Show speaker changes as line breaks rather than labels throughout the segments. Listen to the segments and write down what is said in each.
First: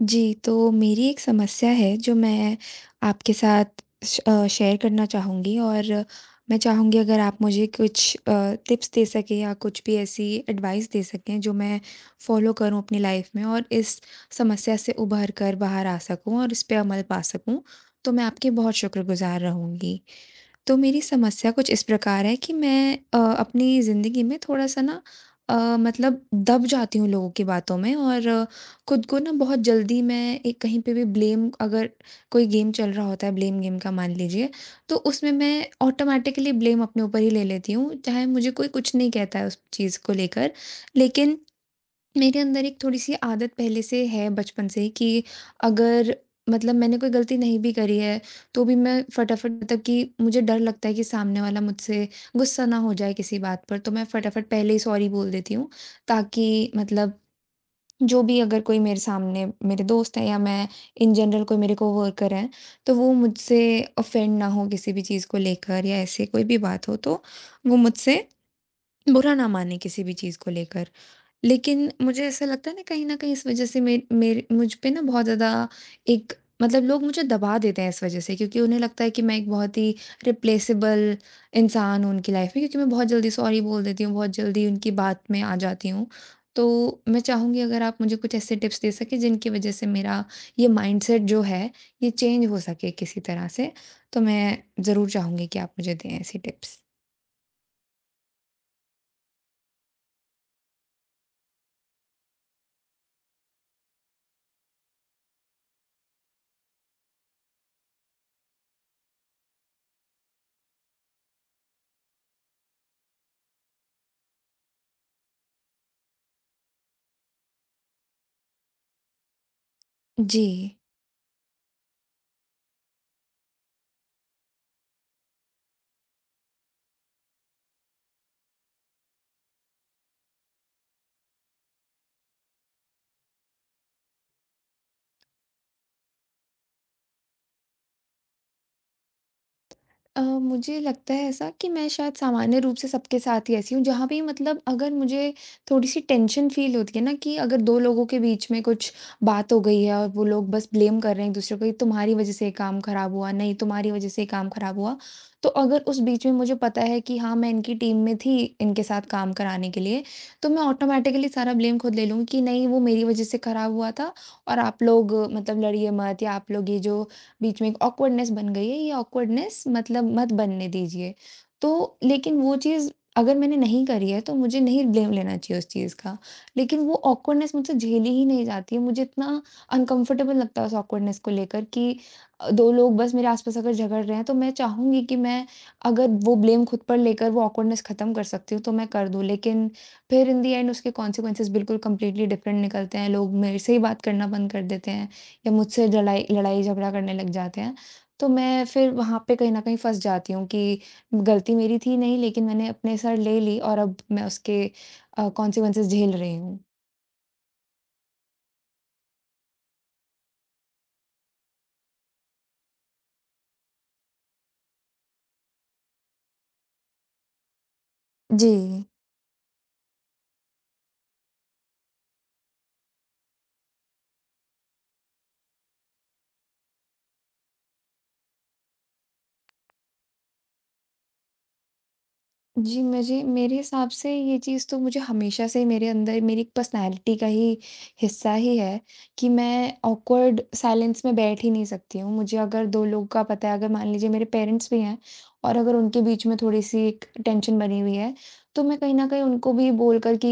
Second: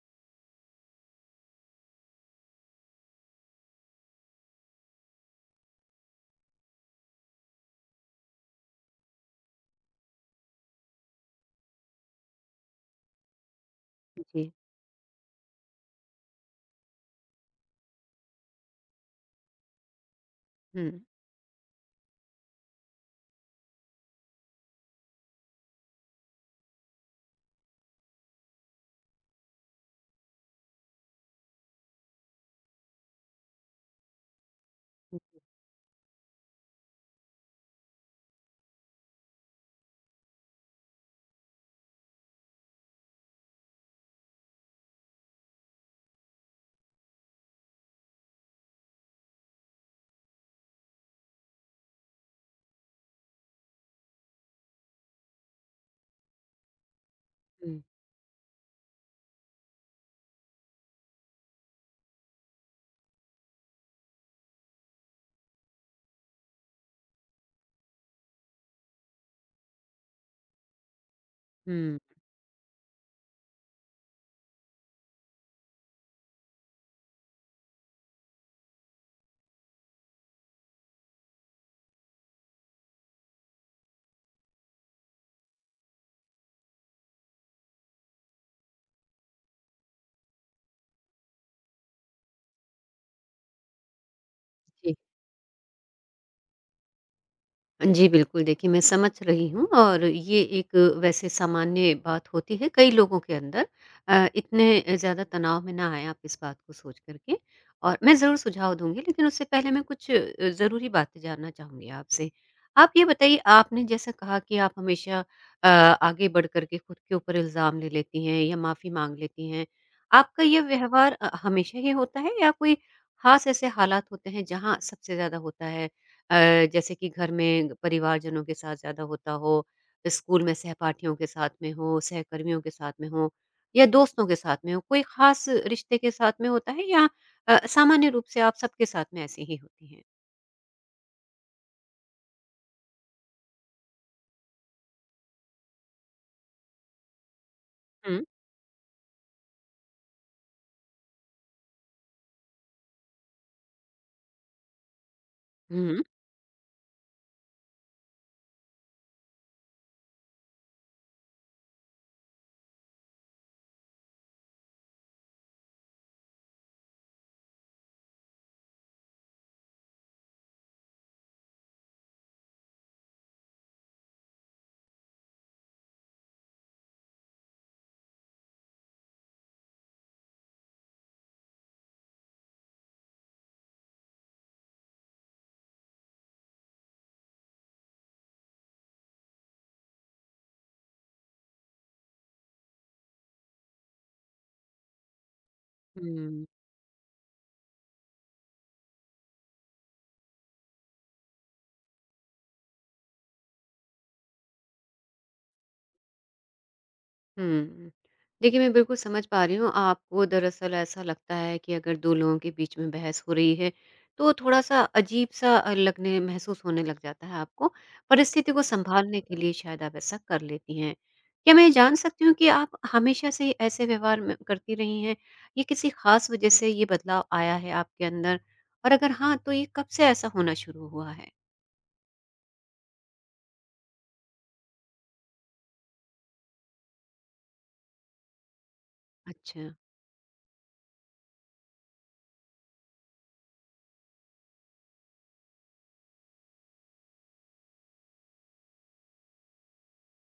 जी, तो मेरी एक समस्या है जो मैं आपके साथ शेयर करना चाहूँगी और मैं चाहूँगी अगर आप मुझे कुछ टिप्स दे सकें या कुछ भी ऐसी एडवाइस दे सकें जो मैं फ़ॉलो करूँ अपनी लाइफ़ में और इस
जी,
समस्या से उभर कर बाहर आ सकूँ और इस पे अमल पा सकूँ, तो मैं आपकी बहुत शुक्रगुज़ार रहूँगी। तो
हुँ।
मेरी समस्या कुछ इस प्रकार है कि मैं अपनी ज़िंदगी में थोड़ा-सा ना मतलब दब जाती हूँ लोगों की बातों में और खुद को ना बहुत जल्दी मैं एक कहीं पे भी ब्लेम अगर कोई गेम चल रहा होता है, ब्लेम गेम का मान लीजिए, तो उसमें मैं ऑटोमैटिकली ब्लेम अपने ऊपर ही ले लेती हूँ, चाहे मुझे कोई कुछ नहीं कहता है उस चीज़ को लेकर। लेकिन मेरे अंदर एक थोड़ी-सी आदत पहले से है बचपन से ही कि अगर मतलब मैंने कोई गलती नहीं भी करी है, तो भी मैं फटाफट मतलब कि मुझे डर लगता है कि सामने वाला मुझसे गुस्सा ना हो जाए किसी बात पर, तो मैं फटाफट पहले ही सॉरी बोल देती हूँ। ताकि मतलब
हुँ,
जो भी अगर कोई मेरे सामने मेरे दोस्त हैं या मैं इन जनरल कोई मेरे कोवर्कर हैं, तो वो मुझसे ऑफेंड ना हो किसी भी चीज़ को लेकर या ऐसे कोई भी बात हो तो वो मुझसे बुरा ना माने किसी भी चीज़ को लेकर। लेकिन
हुँ,
मुझे ऐसा लगता है ना कहीं न कहीं इस वज़ह से मे मेरे मुझ पे ना बहुत ज़्यादा एक मतलब लोग मुझे दबा देते हैं इस वज़ह से क्योंकि उन्हें लगता है कि मैं एक बहुत ही रिप्लेसेबल इंसान हूँ उनकी लाइफ़ में क्योंकि मैं बहुत जल्दी सॉरी बोल देती हूँ, बहुत जल्दी उनकी बात में आ जाती हूँ। तो मैं चाहूँगी अगर आप मुझे कुछ ऐसे टिप्स दे सकें जिनकी वज़ह से मेरा ये माइंडसेट जो है ये चेंज हो सके किसी तरह से, तो मैं
जी।
ज़रूर चाहूँगी कि आप मुझे दें ऐसी टिप्स।
जी, बिल्कुल, देखिए मैं समझ रही हूँ और ये एक वैसे सामान्य बात होती है कई लोगों के अंदर। इतने ज़्यादा तनाव में ना आएँ आप इस बात को सोच कर के और मैं ज़रूर सुझाव दूँगी, लेकिन उससे पहले मैं कुछ ज़रूरी बातें जानना चाहूँगी आपसे। आप ये बताइए, आपने जैसा कहा कि आप हमेशा आगे बढ़ कर के खुद के ऊपर इल्ज़ाम ले लेती हैं या माफ़ी माँग लेती हैं। आपका
जी।
ये व्यवहार हमेशा ही होता है या कोई ख़ास ऐसे हालात होते हैं जहाँ सबसे ज़्यादा होता है? जैसे कि घर में परिवारजनों के साथ ज़्यादा होता हो, स्कूल में सहपाठियों के साथ में हो, सहकर्मियों के साथ में हो या दोस्तों के साथ में हो, कोई खास रिश्ते के साथ में होता है या सामान्य रूप से आप सबके साथ में ऐसी ही होती हैं?
मुझे लगता है ऐसा कि मैं शायद सामान्य रूप से सबके साथ ही ऐसी हूँ, जहाँ भी मतलब अगर मुझे थोड़ी-सी टेंशन फ़ील होती है ना कि अगर 2 लोगों के
हुँ।
बीच में कुछ बात हो गई है और वो लोग बस ब्लेम कर रहे हैं एक-दूसरे को, "ये तुम्हारी वज़ह से ये काम खराब हुआ, नहीं तुम्हारी वज़ह से ये काम खराब हुआ।" तो अगर उस
हुँ,
बीच में मुझे पता है कि हाँ, मैं इनकी टीम में थी इनके साथ काम कराने के लिए, तो मैं ऑटोमैटिकली सारा ब्लेम खुद ले लूँगी कि नहीं वो मेरी वज़ह से खराब हुआ था और आप लोग मतलब लड़िए मत या आप लोग ये जो बीच में एक ऑकवर्डनेस बन गई है, ये ऑकवर्डनेस मतलब मत बनने दीजिए। तो लेकिन वो चीज़ अगर मैंने नहीं करी है, तो मुझे नहीं ब्लेम लेना चाहिए उस चीज़ का। लेकिन वो ऑकवर्डनेस मुझसे झेली ही नहीं जाती है, मुझे इतना अनकम्फ़र्टेबल लगता है उस ऑकवर्डनेस को लेकर कि 2 लोग बस मेरे आस-पास अगर झगड़ रहे हैं, तो मैं चाहूँगी कि मैं अगर वो ब्लेम खुद पर लेकर वो ऑकवर्डनेस ख़त्म कर सकती हूँ, तो मैं कर दूँ। लेकिन फिर इन द एंड उसके कॉन्सिक्वेंसेस बिल्कुल कंप्लीटली डिफ़रेंट निकलते हैं, लोग मेरे से ही बात करना बंद कर देते हैं। या मुझसे लड़ाई
हुँ।
लड़ाई झगड़ा करने लग जाते हैं, तो मैं फिर वहाँ पे कहीं न कहीं फँस जाती हूँ कि गलती मेरी थी नहीं लेकिन मैंने अपने सर ले ली और अब मैं उसके कॉन्सिक्वेंसेस झेल रही हूँ।
हुँ। देखिए, मैं बिल्कुल समझ पा रही हूँ, आपको दरअसल ऐसा लगता है कि अगर 2 लोगों के बीच में बहस हो रही है, तो थोड़ा-सा अजीब-सा लगने महसूस होने लग जाता है आपको।
जी।
परिस्थिति को संभालने के लिए शायद आप ऐसा कर लेती हैं। क्या मैं ये जान सकती हूँ कि आप हमेशा से ही ऐसे व्यवहार में करती रही हैं? या किसी ख़ास वजह से ये बदलाव आया है आपके अंदर? और अगर हाँ, तो ये कब से ऐसा होना शुरू हुआ है?
जी, मुझे मेरे हिसाब से ये चीज़ तो मुझे हमेशा से मेरे अंदर मेरी एक पर्सनैलिटी का ही हिस्सा ही है कि
अच्छा।
मैं ऑकवर्ड साइलेंस में बैठ ही नहीं सकती हूँ। मुझे अगर 2 लोग का पता है, अगर मान लीजिए मेरे पेरेंट्स भी हैं और अगर उनके बीच में थोड़ी-सी एक टेंशन बनी हुई है, तो मैं कहीं न कहीं उनको भी बोलकर कि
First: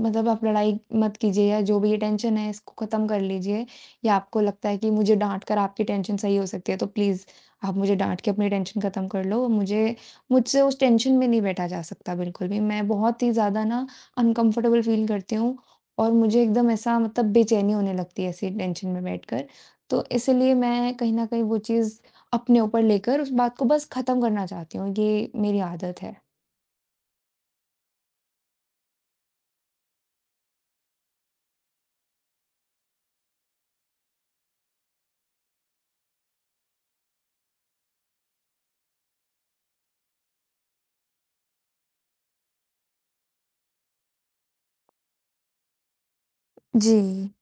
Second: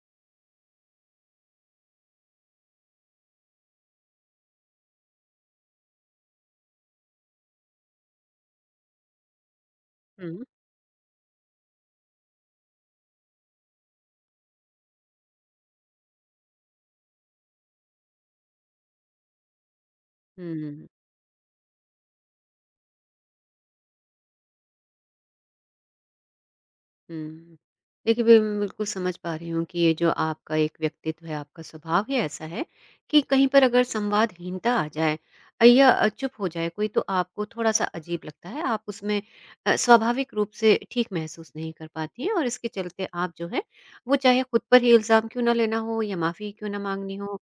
मतलब आप लड़ाई मत कीजिए या जो भी ये टेंशन है, इसको ख़त्म कर लीजिए या आपको लगता है कि मुझे डाँट कर आपकी टेंशन सही हो सकती है, तो प्लीज़ आप मुझे डाँट के अपनी टेंशन ख़त्म कर लो। मुझे
हुँ।
मुझसे उस टेंशन में नहीं बैठा जा सकता बिल्कुल भी। मैं बहुत ही ज़्यादा ना अनकम्फ़र्टेबल फ़ील करती हूँ और मुझे एकदम ऐसा मतलब बेचैनी होने लगती है ऐसी टेंशन में बैठकर। तो इसीलिए
हुँ।
मैं कहीं न कहीं वो चीज़ अपने ऊपर लेकर उस बात को बस ख़त्म करना चाहती हूँ, ये मेरी आदत है।
हुँ। देखिए, मैं बिल्कुल समझ पा रही हूँ कि ये जो आपका एक व्यक्तित्व है, आपका स्वभाव ही ऐसा है कि कहीं पर अगर संवादहीनता आ जाए या चुप हो जाए कोई, तो आपको थोड़ा-सा अजीब लगता है। आप उसमें स्वाभाविक रूप से ठीक महसूस नहीं कर पाती हैं और इसके चलते आप जो है, वो चाहे खुद पर ही इल्ज़ाम क्यों ना लेना हो या माफ़ी क्यों ना
जी।
माँगनी हो,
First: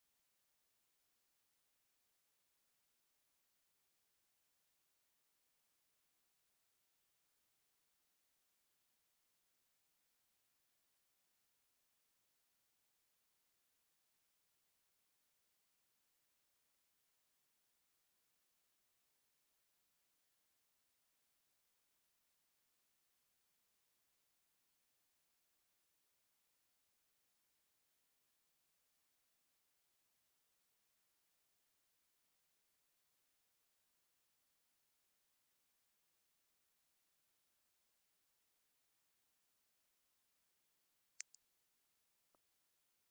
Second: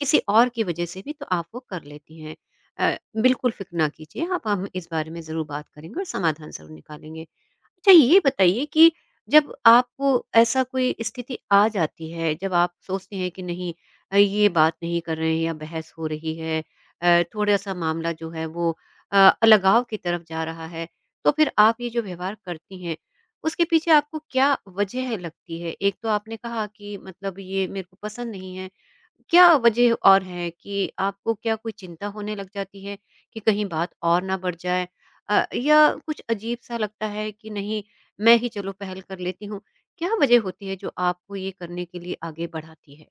किसी और की वजह से भी तो आप वो कर लेती हैं। अ, बिल्कुल फ़िक्र ना कीजिए आप, हम इस बारे में ज़रूर बात करेंगे और समाधान ज़रूर निकालेंगे। अच्छा ये बताइए कि जब आपको ऐसा कोई स्थिति आ जाती है जब आप सोचते हैं कि नहीं ये बात नहीं कर रहे हैं या बहस हो रही है थोड़ा सा मामला जो है वो अ, अलगाव की तरफ जा रहा है तो फिर आप ये जो व्यवहार करती हैं उसके पीछे आपको क्या वजह लगती है एक तो आपने कहा कि मतलब ये मेरे को पसंद नहीं है क्या वजह और है कि आपको क्या कोई चिंता होने लग जाती है कि कहीं बात और ना बढ़ जाए या कुछ अजीब सा लगता है कि नहीं मैं ही चलो पहल कर लेती हूँ क्या वजह होती है जो आपको ये करने के लिए आगे बढ़ाती है?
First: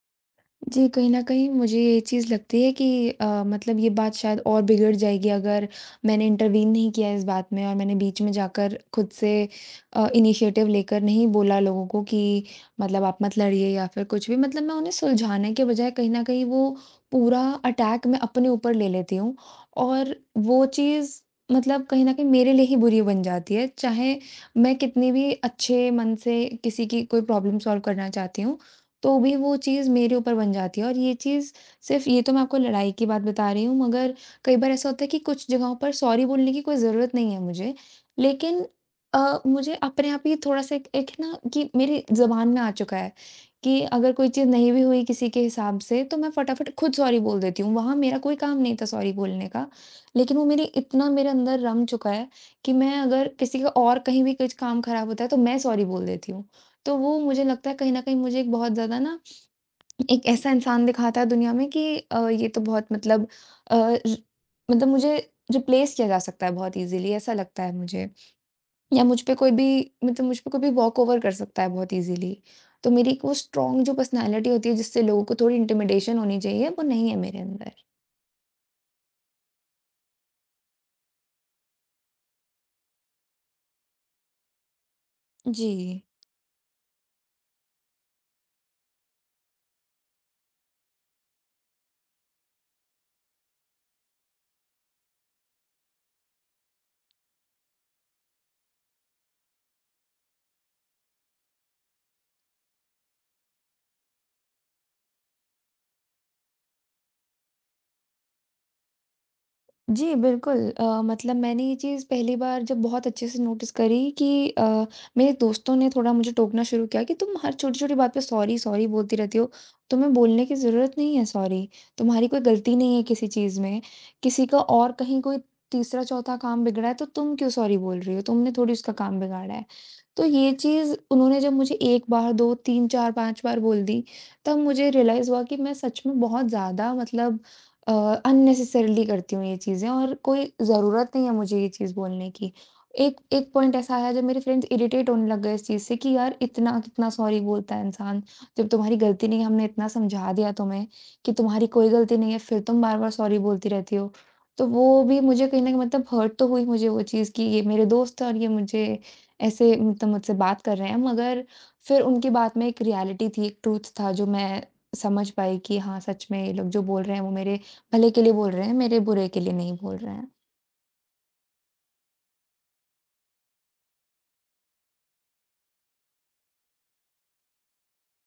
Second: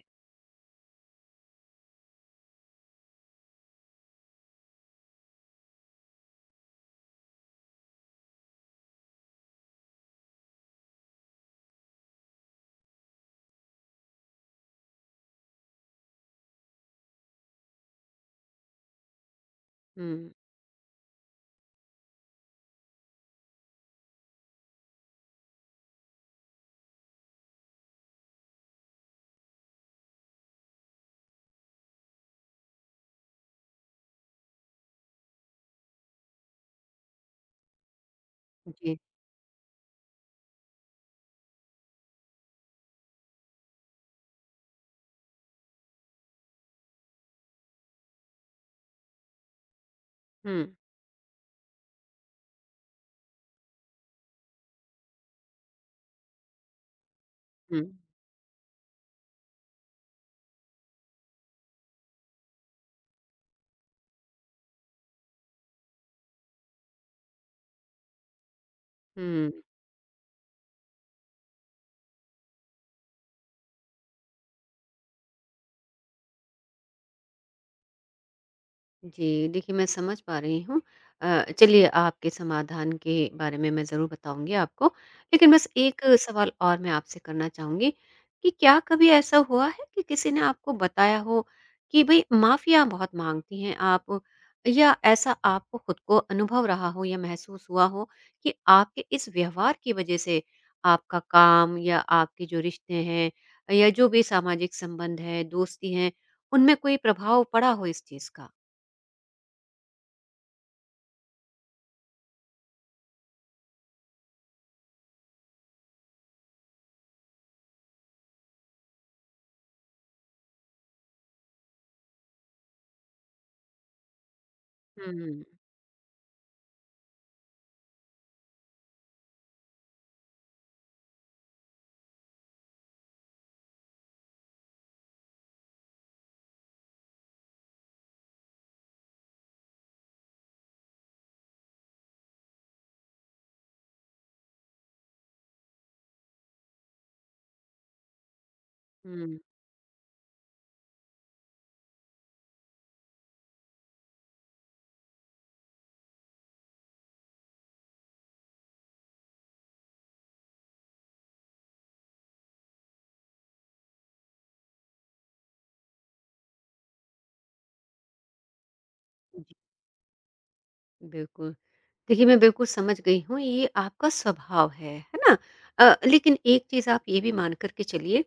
जी, कहीं न कहीं मुझे ये चीज़ लगती है कि मतलब ये बात शायद और बिगड़ जाएगी अगर मैंने इंटरवीन नहीं किया इस बात में और मैंने बीच में जाकर खुद से इनिशिएटिव लेकर नहीं बोला लोगों को कि मतलब आप मत लड़िए या फिर कुछ भी। मतलब मैं उन्हें सुलझाने के बजाय कहीं न कहीं वो पूरा अटैक मैं अपने ऊपर ले लेती हूँ और
हुँ,
वो चीज़ मतलब कहीं न कहीं मेरे लिए ही बुरी बन जाती है, चाहे मैं कितनी भी अच्छे मन से किसी की कोई प्रॉब्लम सॉल्व करना चाहती हूँ। तो भी वो चीज़ मेरे ऊपर बन जाती है और ये चीज़ सिर्फ़ ये तो मैं आपको लड़ाई की बात बता रही हूँ मगर कई बार ऐसा होता है कि कुछ जगहों पर सॉरी बोलने की कोई ज़रूरत नहीं है मुझे। लेकिन
जी।
मुझे अपने आप ही थोड़ा-सा एक एक ना कि मेरी ज़ुबान में आ चुका है कि अगर कोई चीज़ नहीं भी हुई किसी के हिसाब से तो मैं फटाफट खुद सॉरी बोल देती हूँ। वहाँ मेरा कोई काम नहीं था सॉरी बोलने का, लेकिन वो मेरे
हुँ,
इतना मेरे अंदर रम चुका है कि मैं अगर किसी का और कहीं भी कुछ काम ख़राब होता है तो मैं सॉरी बोल देती हूँ। तो वो मुझे लगता है
हुँ,
कहीं न कहीं मुझे एक बहुत ज़्यादा ना एक ऐसा इंसान दिखाता है दुनिया में कि ये तो बहुत मतलब अ, र मतलब मुझे रिप्लेस किया जा सकता है बहुत ईज़िली ऐसा लगता है मुझे। या
हुँ।
मुझ पे कोई भी वॉकओवर कर सकता है बहुत ईज़िली। तो मेरी एक वो स्ट्रॉन्ग जो पर्सनैलिटी होती है जिससे लोगों को थोड़ी इंटिमिडेशन होनी चाहिए, वो नहीं है मेरे अंदर।
जी, देखिए मैं समझ पा रही हूँ। चलिए आपके समाधान के बारे में मैं ज़रूर बताऊँगी आपको। लेकिन बस एक
जी।
सवाल और मैं आपसे करना चाहूँगी कि क्या कभी ऐसा हुआ है कि किसी ने आपको बताया हो कि भई माफ़ियाँ बहुत माँगती हैं आप या ऐसा आपको खुद को अनुभव रहा हो या महसूस हुआ हो कि आपके इस व्यवहार की वज़ह से आपका काम या आपके जो रिश्ते हैं या जो भी सामाजिक संबंध है, दोस्ती हैं, उनमें कोई प्रभाव पड़ा हो इस चीज़ का?
जी, बिल्कुल मतलब मैंने ये चीज़ पहली बार जब बहुत अच्छे से नोटिस करी कि मेरे दोस्तों ने थोड़ा मुझे टोकना शुरू किया कि तुम हर छोटी-छोटी बात पे सॉरी, सॉरी बोलती रहती हो। तुम्हें बोलने की ज़रूरत नहीं है सॉरी। तुम्हारी कोई गलती नहीं है किसी चीज़ में। किसी का और कहीं कोई
हुँ,
तीसरा चौथा काम बिगड़ा है तो तुम क्यों सॉरी बोल रही हो? तुमने थोड़ी उसका काम बिगाड़ा है। तो ये चीज़ उन्होंने जब मुझे 1 बार, 2, 3, 4, 5 बार बोल दी, तब मुझे रियलाइज़ हुआ कि मैं सच में बहुत ज़्यादा मतलब अ, अननेसेसरीली करती हूँ ये चीज़ें और कोई ज़रूरत नहीं है मुझे ये चीज़ बोलने की। एक एक पॉइंट ऐसा आया जब मेरे फ्रेंड्स इरिटेट होने लग गए इस चीज़ से कि यार इतना कितना सॉरी बोलता है इंसान, जब तुम्हारी गलती
हुँ।
नहीं है हमने इतना समझा दिया तुम्हें कि तुम्हारी कोई गलती नहीं है, फिर तुम बार-बार सॉरी बोलती रहती हो। तो वो भी मुझे कहीं न कहीं मतलब हर्ट तो हुई मुझे वो चीज़ कि ये मेरे दोस्त हैं और ये मुझे ऐसे मतलब मुझसे बात कर रहे हैं, मगर फिर उनकी बात में एक रियलिटी थी, एक ट्रुथ था जो मैं समझ पाई कि हाँ, सच में ये लोग जो बोल रहे हैं वो मेरे भले के लिए बोल रहे हैं, मेरे बुरे के लिए
जी,
नहीं बोल रहे हैं।
बिल्कुल। देखिए, मैं बिल्कुल समझ गई हूँ, ये आपका स्वभाव है ना? लेकिन एक चीज़ आप ये भी मान कर के चलिए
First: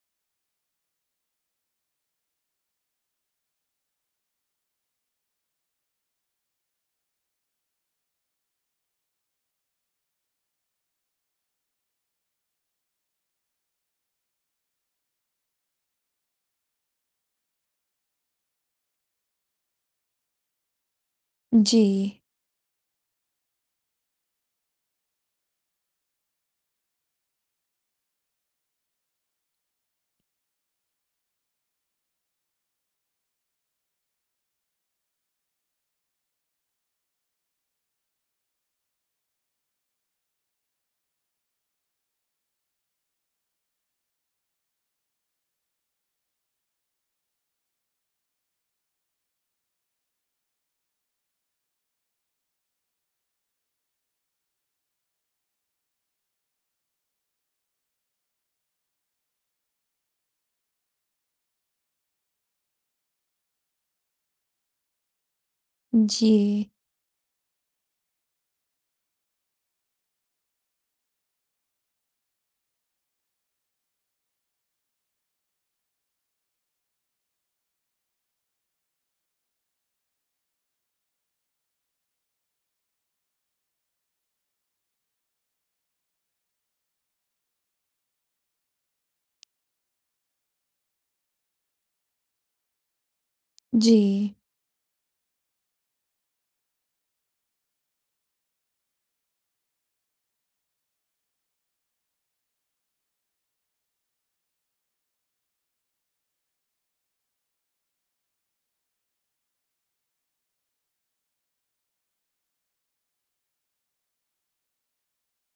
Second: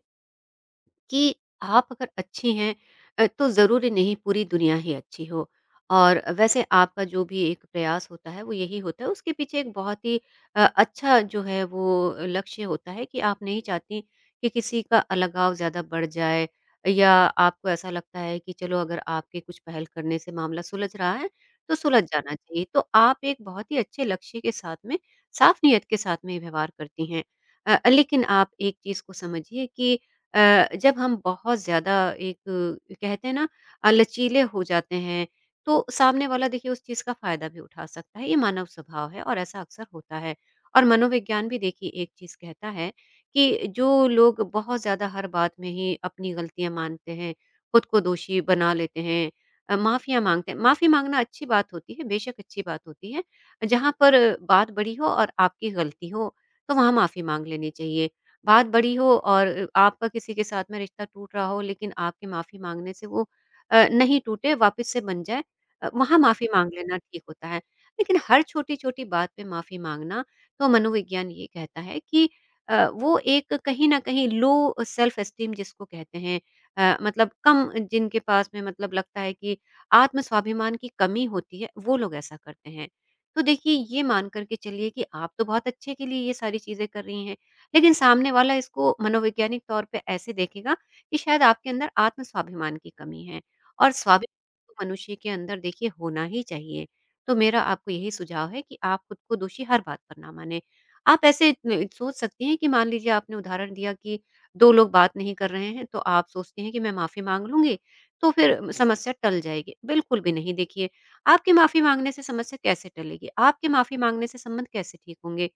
कि आप अगर अच्छी हैं तो ज़रूरी नहीं पूरी दुनिया ही अच्छी हो। और वैसे आपका जो भी एक प्रयास होता है वो यही होता है, उसके पीछे एक बहुत ही अच्छा जो है वो लक्ष्य होता है कि आप नहीं चाहती कि किसी का अलगाव ज़्यादा बढ़ जाए या आपको ऐसा लगता है कि चलो अगर आपके कुछ पहल करने से मामला सुलझ रहा है, तो
जी।
सुलझ जाना चाहिए। तो आप एक बहुत ही अच्छे लक्ष्य के साथ में, साफ नीयत के साथ में ये व्यवहार करती हैं। लेकिन आप एक चीज़ को समझिए कि जब हम बहुत ज़्यादा एक कहते हैं ना लचीले हो जाते हैं तो सामने वाला देखिए उस चीज़ का फ़ायदा भी उठा सकता है। ये मानव स्वभाव है और ऐसा अक्सर होता है। और मनोविज्ञान भी देखिए एक चीज़ कहता है कि जो लोग बहुत ज़्यादा हर बात में ही अपनी गलतियाँ मानते हैं, खुद को दोषी बना लेते हैं, माफ़ियाँ माँगते हैं। माफ़ी माँगना अच्छी बात होती है, बेशक अच्छी बात होती है। जहाँ पर बात बड़ी हो और आपकी गलती हो, तो वहाँ माफ़ी माँग लेनी चाहिए। बात बड़ी हो और आपका किसी के साथ में रिश्ता टूट रहा हो लेकिन आपके माफ़ी माँगने से वो नहीं टूटे, वापस से बन जाए वहाँ माफ़ी
जी।
माँग लेना ठीक होता है। लेकिन हर छोटी-छोटी बात पे माफ़ी माँगना तो मनोविज्ञान ये कहता है कि वो एक कहीं न कहीं लो सेल्फ एस्टीम जिसको कहते हैं मतलब कम जिनके पास में मतलब लगता है कि आत्म-स्वाभिमान की कमी होती है, वो लोग ऐसा करते हैं। तो देखिए ये मान कर के चलिए कि आप तो बहुत अच्छे के लिए ये सारी चीज़ें कर रही हैं, लेकिन सामने वाला इसको मनोवैज्ञानिक तौर पे ऐसे देखेगा कि शायद आपके अंदर आत्म-स्वाभिमान की कमी है और
जी।
स्वाभिमान तो मनुष्य के अंदर देखिए होना ही चाहिए। तो मेरा आपको यही सुझाव है कि आप खुद को दोषी हर बात पर ना मानें। आप ऐसे न सोच सकती हैं कि मान लीजिए आपने उदाहरण दिया कि 2 लोग बात नहीं कर रहे हैं, तो आप सोचती हैं कि मैं माफ़ी माँग लूँगी, तो फिर समस्या टल जाएगी। बिल्कुल भी नहीं देखिए, आपके माफ़ी माँगने से समस्या कैसे टलेगी? आपके माफ़ी माँगने से संबंध कैसे ठीक होंगे?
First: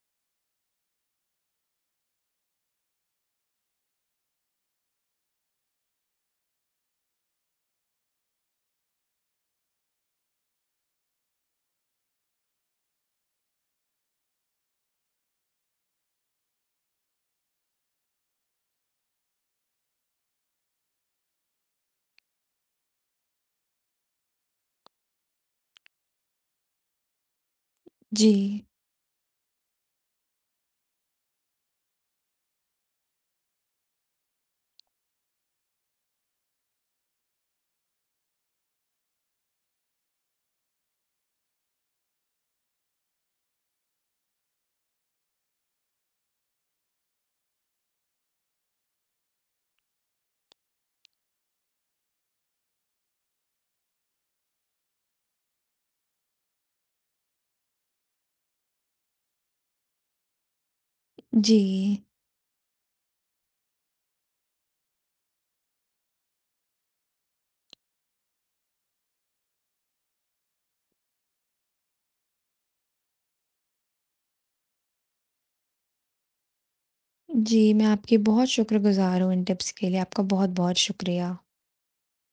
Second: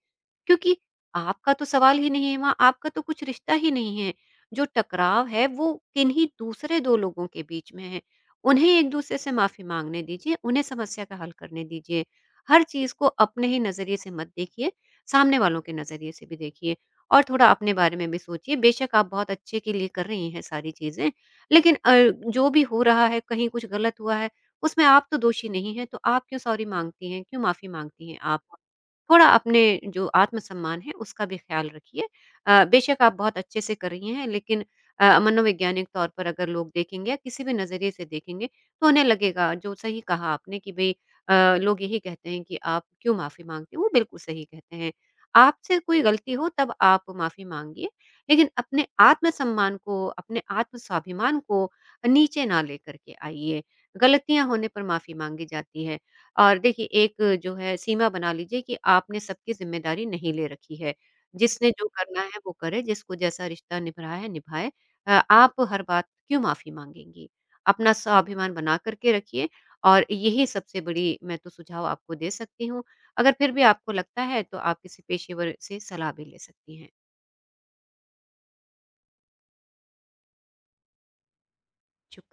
क्योंकि आपका तो सवाल ही नहीं है वहाँ, आपका तो कुछ रिश्ता ही नहीं है। जो टकराव है वो किन्हीं दूसरे 2 लोगों के बीच में है। उन्हें एक-दूसरे से माफ़ी माँगने दीजिए, उन्हें समस्या का हल करने दीजिए। हर चीज़ को अपने ही नज़रिए से मत देखिए, सामने वालों के नज़रिए से भी देखिए और थोड़ा अपने बारे में भी सोचिए। बेशक आप बहुत अच्छे के लिए कर रही हैं सारी चीज़ें, लेकिन जो भी हो रहा है, कहीं कुछ गलत हुआ है, उसमें आप तो दोषी नहीं हैं, तो आप क्यों सॉरी माँगती हैं, क्यों माफ़ी माँगती हैं आप?
जी।
थोड़ा अपने जो आत्मसम्मान है उसका भी ख़्याल रखिए। बेशक आप बहुत अच्छे से कर रही हैं लेकिन मनोवैज्ञानिक तौर पर अगर लोग देखेंगे या किसी भी नज़रिए से देखेंगे तो उन्हें लगेगा जो सही कहा आपने कि भई अ, लोग यही कहते हैं कि आप क्यों माफ़ी माँगते हो? वो बिल्कुल सही कहते हैं। आपसे कोई गलती हो तब आप माफ़ी माँगिए लेकिन अपने आत्मसम्मान को, अपने आत्म स्वाभिमान को नीचे ना लेकर के आइए। गलतियाँ होने पर माफ़ी माँगी जाती है। और देखिए एक जो है सीमा बना लीजिए कि आपने सबकी ज़िम्मेदारी नहीं ले रखी है।
जी।
जिसने जो करना है वो करे, जिसको जैसा रिश्ता निभ रहा है निभाए। आप हर बात क्यों माफ़ी माँगेंगी? अपना स्वाभिमान बना कर के रखिए और यही सबसे बड़ी मैं तो सुझाव आपको दे सकती हूँ। अगर फिर भी आपको लगता है तो आप किसी पेशेवर से सलाह भी ले सकती हैं।
जी, मैं आपकी बहुत शुक्रगुज़ार हूँ इन टिप्स के लिए। आपका बहुत-बहुत शुक्रिया।
शुक्र